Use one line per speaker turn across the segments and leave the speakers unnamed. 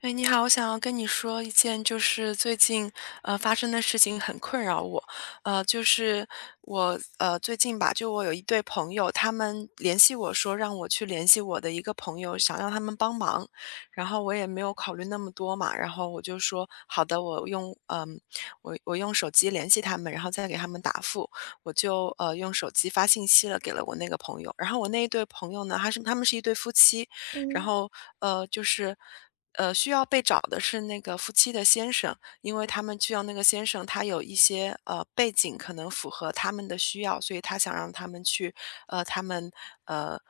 哎，你好，我想要跟你说一件就是最近发生的事情很困扰我。就是我最近吧，就我有一对朋友，他们联系我说让我去联系我的一个朋友，想让他们帮忙，然后我也没有考虑那么多嘛，然后我就说好的，我用我用手机联系他们，然后再给他们答复。我就用手机发信息了给了我那个朋友，然后我那一对朋友呢，他们是一对夫妻。然
嗯，
后呃，就是需要被找的是那个夫妻的先生，因为他们需要那个先生他有一些背景可能符合他们的需要，所以他想让他们去呃他们呃。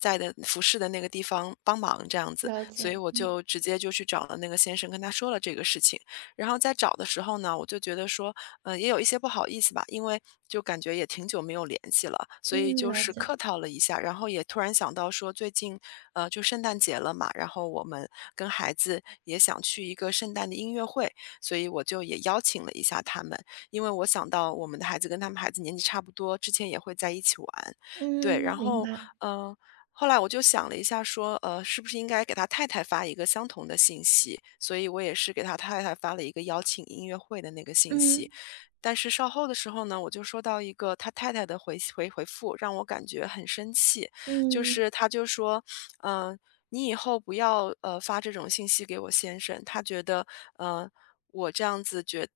在的服侍的那个地方帮忙这样子，
了
所
解。
以我
嗯
就直接就去找了那个先生，跟他说了这个事情。然后在找的时候呢，我就觉得说，嗯，也有一些不好意思吧，因为就感觉也挺久没有联系了，所以
嗯，
就
了
是
解。
客套了一下。然后也突然想到说，最近就圣诞节了嘛，然后我们跟孩子也想去一个圣诞的音乐会，所以我就也邀请了一下他们，因为我想到我们的孩子跟他们孩子年纪差不多，之前也会在一起玩，对。然
嗯，明
后，
白。
嗯、呃后来我就想了一下说，呃，是不是应该给他太太发一个相同的信息，所以我也是给他太太发了一个邀请音乐会的那个信息。
嗯
但是稍后的时候呢，我就收到一个他太太的回复，让我感觉很生气。就
嗯，
是他就说，嗯、你以后不要发这种信息给我先生，他觉得嗯，我这样子觉。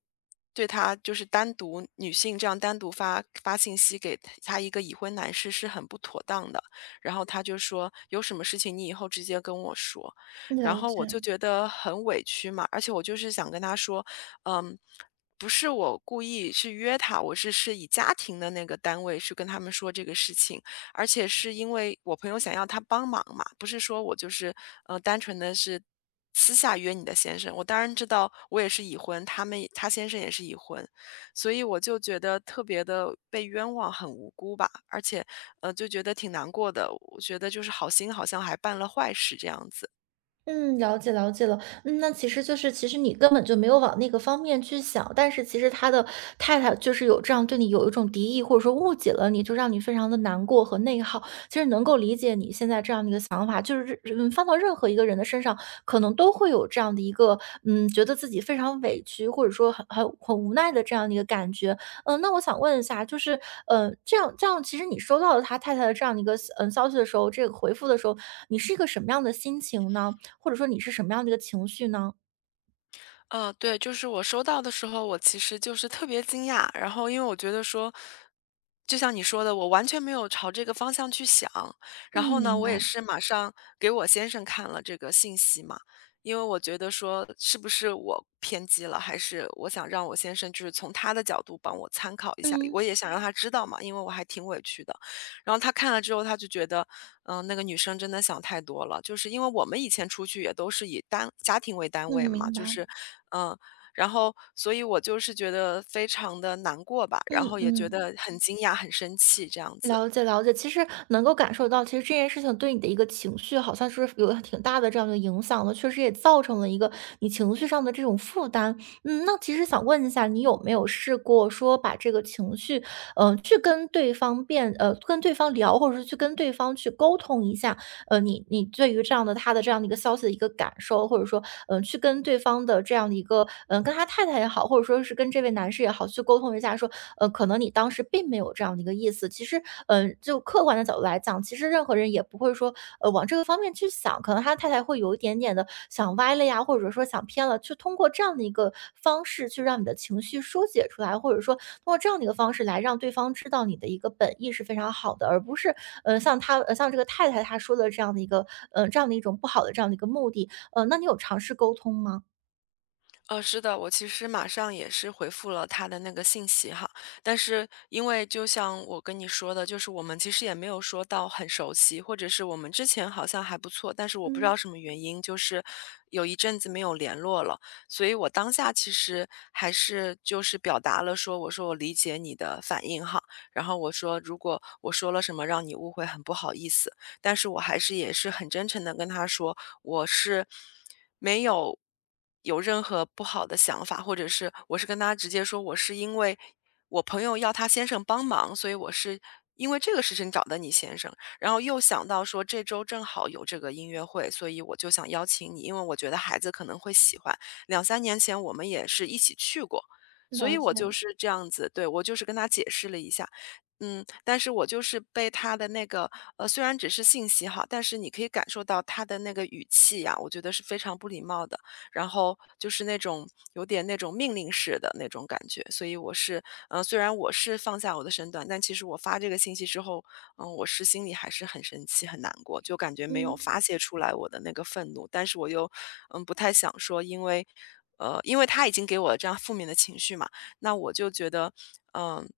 对他就是单独女性这样单独发信息给他一个已婚男士是很不妥当的，然后他就说有什么事情你以后直接跟我说。然
了
后我就
解。
觉得很委屈嘛，而且我就是想跟他说，嗯。不是我故意去约他，我是以家庭的那个单位去跟他们说这个事情，而且是因为我朋友想要他帮忙嘛，不是说我就是单纯的是私下约你的先生。我当然知道我也是已婚，他先生也是已婚，所以我就觉得特别的被冤枉，很无辜吧，而且就觉得挺难过的。我觉得就是好心好像还办了坏事这样子。
嗯，了解了解了。嗯，那其实你根本就没有往那个方面去想，但是其实他的太太就是有这样对你有一种敌意，或者说误解了你，就让你非常的难过和内耗。其实能够理解你现在这样的一个想法，就是放到任何一个人的身上，可能都会有这样的一个觉得自己非常委屈，或者说很无奈的这样的一个感觉。嗯，那我想问一下，就是这样，其实你收到了他太太的这样的一个消息的时候，这个回复的时候，你是一个什么样的心情呢？或者说你是什么样的一个情绪呢？
嗯，对，就是我收到的时候，我其实就是特别惊讶，然后因为我觉得说，就像你说的，我完全没有朝这个方向去想。然
嗯，
后呢，
明
我也
白。
是马上给我先生看了这个信息嘛，因为我觉得说是不是我偏激了，还是我想让我先生就是从他的角度帮我参考一下，
嗯
我也想让他知道嘛，因为我还挺委屈的。然后他看了之后，他就觉得，嗯，那个女生真的想太多了。就是因为我们以前出去也都是以单家庭为单位
嗯，
嘛，
明
就
白。
是，嗯，然后所以我就是觉得非常的难过吧，然
嗯
后也觉
嗯，
得很惊讶、很生气这样子。
了解了解。其实能够感受到，其实这件事情对你的一个情绪，好像是有挺大的这样的影响的，确实也造成了一个你情绪上的这种负担。嗯，那其实想问一下，你有没有试过说把这个情绪，去跟对方辩，跟对方聊，或者是去跟对方去沟通一下，你对于这样的他的这样的一个消息的一个感受，或者说，嗯，去跟对方的这样的一个，嗯，跟他太太也好，或者说是跟这位男士也好，去沟通一下，说，可能你当时并没有这样的一个意思。其实，就客观的角度来讲，其实任何人也不会说，往这个方面去想，可能他太太会有一点点的想歪了呀，或者说想偏了，去通过这样的一个方式去让你的情绪疏解出来，或者说通过这样的一个方式来让对方知道你的一个本意是非常好的，而不是像他像这个太太她说的这样的一个这样的一种不好的这样的一个目的，那你有尝试沟通吗？
呃，是的，我其实马上也是回复了他的那个信息哈，但是因为就像我跟你说的，就是我们其实也没有说到很熟悉，或者是我们之前好像还不错，但是我不知道
嗯，
什么原因，就是有一阵子没有联络了，所以我当下其实还是就是表达了说，我说我理解你的反应哈。然后我说如果我说了什么让你误会，很不好意思，但是我还是也是很真诚的跟他说，我是没有有任何不好的想法，或者是我是跟他直接说，我是因为我朋友要他先生帮忙，所以我是因为这个事情找的你先生，然后又想到说这周正好有这个音乐会，所以我就想邀请你，因为我觉得孩子可能会喜欢。两三年前我们也是一起去过，所
了
以我
解。
就是这样子，对，我就是跟他解释了一下。嗯，但是我就是被他的那个虽然只是信息哈，但是你可以感受到他的那个语气呀，我觉得是非常不礼貌的，然后就是那种有点那种命令式的那种感觉，所以我是，嗯，虽然我是放下我的身段，但其实我发这个信息之后，我是心里还是很生气、很难过，就感觉没有
嗯，
发泄出来我的那个愤怒，但是我又，嗯，不太想说。因为，因为他已经给我这样负面的情绪嘛，那我就觉得，嗯、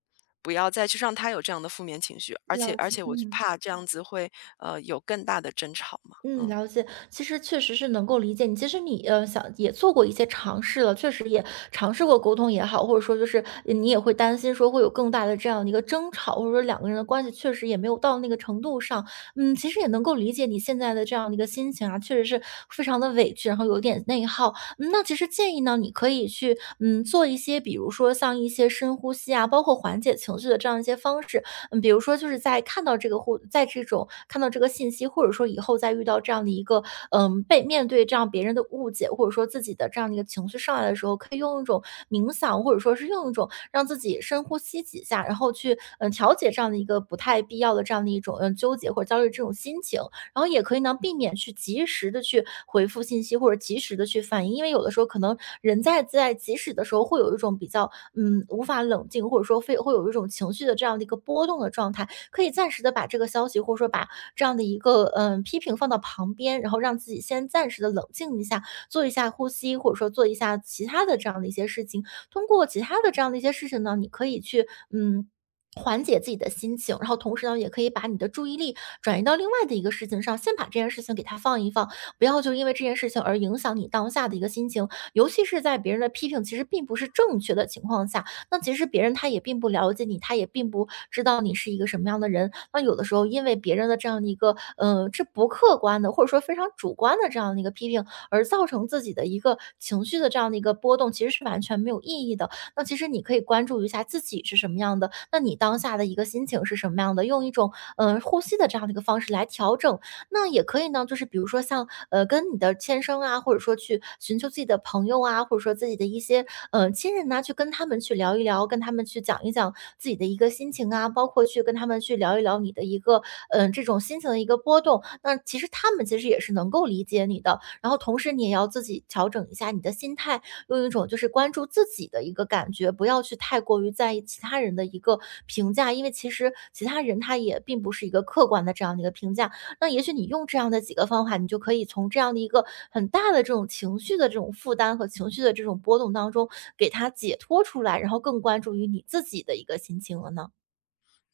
不要再去让他有这样的负面情绪，而且
了
而
解。
且我就
嗯。
怕这样子会有更大的争吵嘛，
嗯，
嗯。
了解。其实确实是能够理解你。其实你想也做过一些尝试了，确实也尝试过沟通也好，或者说你也会担心说会有更大的这样的一个争吵，或者说两个人的关系确实也没有到那个程度上。嗯，其实也能够理解你现在的这样的一个心情啊，确实是非常的委屈，然后有点内耗。嗯，那其实建议呢，你可以去做一些，比如说像一些深呼吸啊，包括缓解情绪的这样一些方式。嗯，比如说就是在看到这个或在这种看到这个信息，或者说以后再遇到这样的一个，嗯，被面对这样别人的误解，或者说自己的这样的一个情绪上来的时候，可以用一种冥想，或者说是用一种让自己深呼吸几下，然后去调节这样的一个不太必要的这样的一种纠结或者焦虑这种心情，然后也可以呢避免去及时的去回复信息或者及时的去反应，因为有的时候可能人在及时的时候会有一种比较无法冷静，或者说非会有一种情绪的这样的一个波动的状态，可以暂时的把这个消息，或者说把这样的一个批评放到旁边，然后让自己先暂时的冷静一下，做一下呼吸，或者说做一下其他的这样的一些事情。通过其他的这样的一些事情呢，你可以去缓解自己的心情，然后同时呢，也可以把你的注意力转移到另外的一个事情上，先把这件事情给它放一放，不要就因为这件事情而影响你当下的一个心情，尤其是在别人的批评其实并不是正确的情况下，那其实别人他也并不了解你，他也并不知道你是一个什么样的人。那有的时候因为别人的这样的一个，这不客观的，或者说非常主观的这样的一个批评，而造成自己的一个情绪的这样的一个波动，其实是完全没有意义的。那其实你可以关注一下自己是什么样的，那你当下的一个心情是什么样的，用一种，呼吸的这样的一个方式来调整。那也可以呢，就是比如说像跟你的先生啊，或者说去寻求自己的朋友啊，或者说自己的一些亲人呐、去跟他们去聊一聊，跟他们去讲一讲自己的一个心情啊，包括去跟他们去聊一聊你的一个这种心情的一个波动。那其实他们其实也是能够理解你的，然后同时你也要自己调整一下你的心态，用一种就是关注自己的一个感觉，不要去太过于在意其他人的一个评价，因为其实其他人他也并不是一个客观的这样的一个评价，那也许你用这样的几个方法，你就可以从这样的一个很大的这种情绪的这种负担和情绪的这种波动当中，给它解脱出来，然后更关注于你自己的一个心情了呢？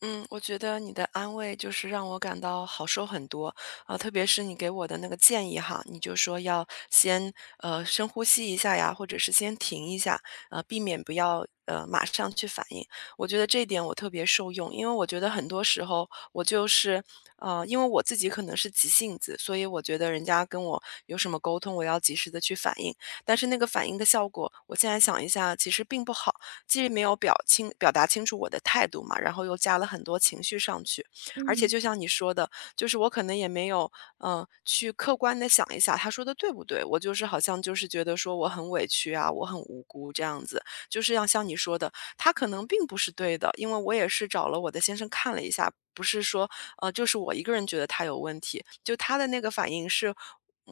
嗯，我觉得你的安慰就是让我感到好受很多，啊，特别是你给我的那个建议哈，你就说要先深呼吸一下呀，或者是先停一下，呃，避免不要马上去反应。我觉得这一点我特别受用，因为我觉得很多时候我就是因为我自己可能是急性子，所以我觉得人家跟我有什么沟通，我要及时的去反应，但是那个反应的效果，我现在想一下，其实并不好。既没有表达清楚我的态度嘛，然后又加了很多情绪上去。而且
嗯
就像你说的，就是我可能也没有，去客观的想一下他说的对不对，我就是好像就是觉得说我很委屈啊，我很无辜这样子。就是要像你说的，他可能并不是对的，因为我也是找了我的先生看了一下，不是说，就是我一个人觉得他有问题，就他的那个反应是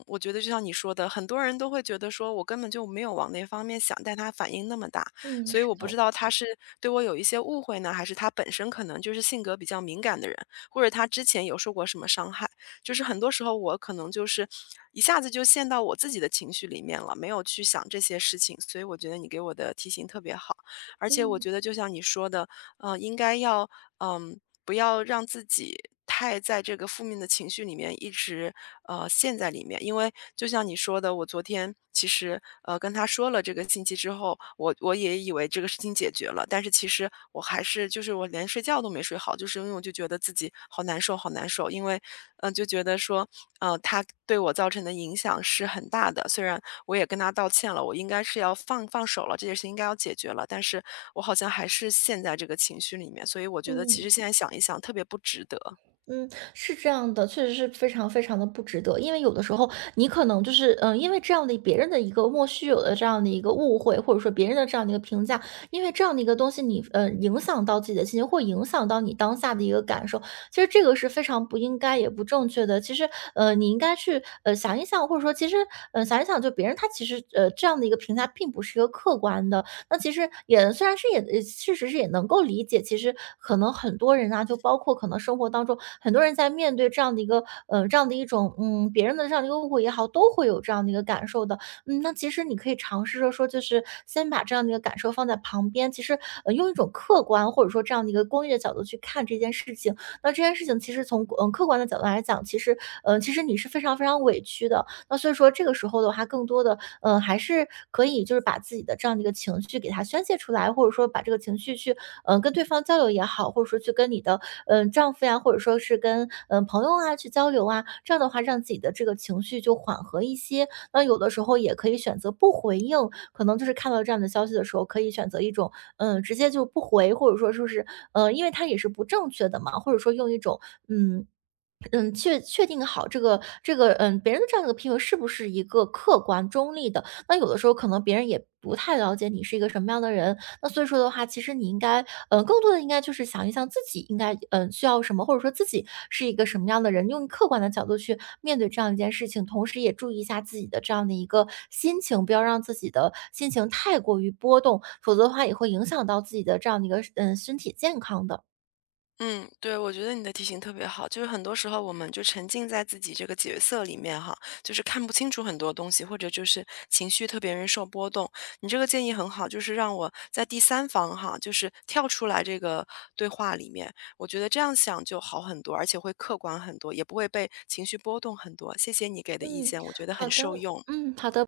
我觉得就像你说的，很多人都会觉得说我根本就没有往那方面想，但他反应那么大，
嗯，
所以
是
我不知
的。
道他是对我有一些误会呢，还是他本身可能就是性格比较敏感的人，或者他之前有受过什么伤害。就是很多时候我可能就是一下子就陷到我自己的情绪里面了，没有去想这些事情。所以我觉得你给我的提醒特别好，而且我
嗯
觉得就像你说的，呃，应该要嗯。不要让自己太在这个负面的情绪里面一直陷在里面。因为就像你说的，我昨天其实跟他说了这个信息之后，我也以为这个事情解决了，但是其实我还是就是我连睡觉都没睡好，就是因为我就觉得自己好难受，好难受。因为，嗯，就觉得说，他对我造成的影响是很大的。虽然我也跟他道歉了，我应该是要放手了，这件事应该要解决了，但是我好像还是陷在这个情绪里面，所以我觉得其实
嗯。
现在想一想特别不值得。
嗯，是这样的，确实是非常非常的不值得。因为有的时候你可能就是，嗯，因为这样的别人的一个莫须有的这样的一个误会，或者说别人的这样的一个评价，因为这样的一个东西你，影响到自己的心情，或影响到你当下的一个感受。其实这个是非常不应该也不正确的。其实，你应该去，想一想，或者说其实，想一想就别人他其实，这样的一个评价并不是一个客观的。那其实也虽然是也也确实是也能够理解，其实可能很多人啊，就包括可能生活当中很多人在面对这样的一个这样的一种别人的这样的一个误会也好，都会有这样的一个感受的。嗯，那其实你可以尝试着说，就是先把这样的一个感受放在旁边，其实用一种客观或者说这样的一个公益的角度去看这件事情。那这件事情其实从客观的角度来讲，其实其实你是非常非常委屈的。那所以说这个时候的话，更多的嗯，还是可以就是把自己的这样的一个情绪给它宣泄出来，或者说把这个情绪去，嗯，跟对方交流也好，或者说去跟你的，丈夫呀，或者说是跟朋友啊去交流啊，这样的话让自己的这个情绪就缓和一些。那有的时候也可以选择不回应，可能就是看到这样的消息的时候，可以选择一种直接就不回，或者说就是嗯，因为它也是不正确的嘛，或者说用一种嗯确定好这个,嗯，别人的这样一个评论是不是一个客观中立的？那有的时候可能别人也不太了解你是一个什么样的人，那所以说的话，其实你应该，嗯，更多的应该就是想一想自己应该，嗯，需要什么，或者说自己是一个什么样的人，用客观的角度去面对这样一件事情，同时也注意一下自己的这样的一个心情，不要让自己的心情太过于波动，否则的话也会影响到自己的这样的一个，嗯，身体健康的。
嗯，对，我觉得你的提醒特别好，就是很多时候我们就沉浸在自己这个角色里面哈，就是看不清楚很多东西，或者就是情绪特别容易受波动。你这个建议很好，就是让我在第三方哈，就是跳出来这个对话里面，我觉得这样想就好很多，而且会客观很多，也不会被情绪波动很多。谢谢你给的意
嗯，
见，我觉得很
好的。
受用。
嗯，好的。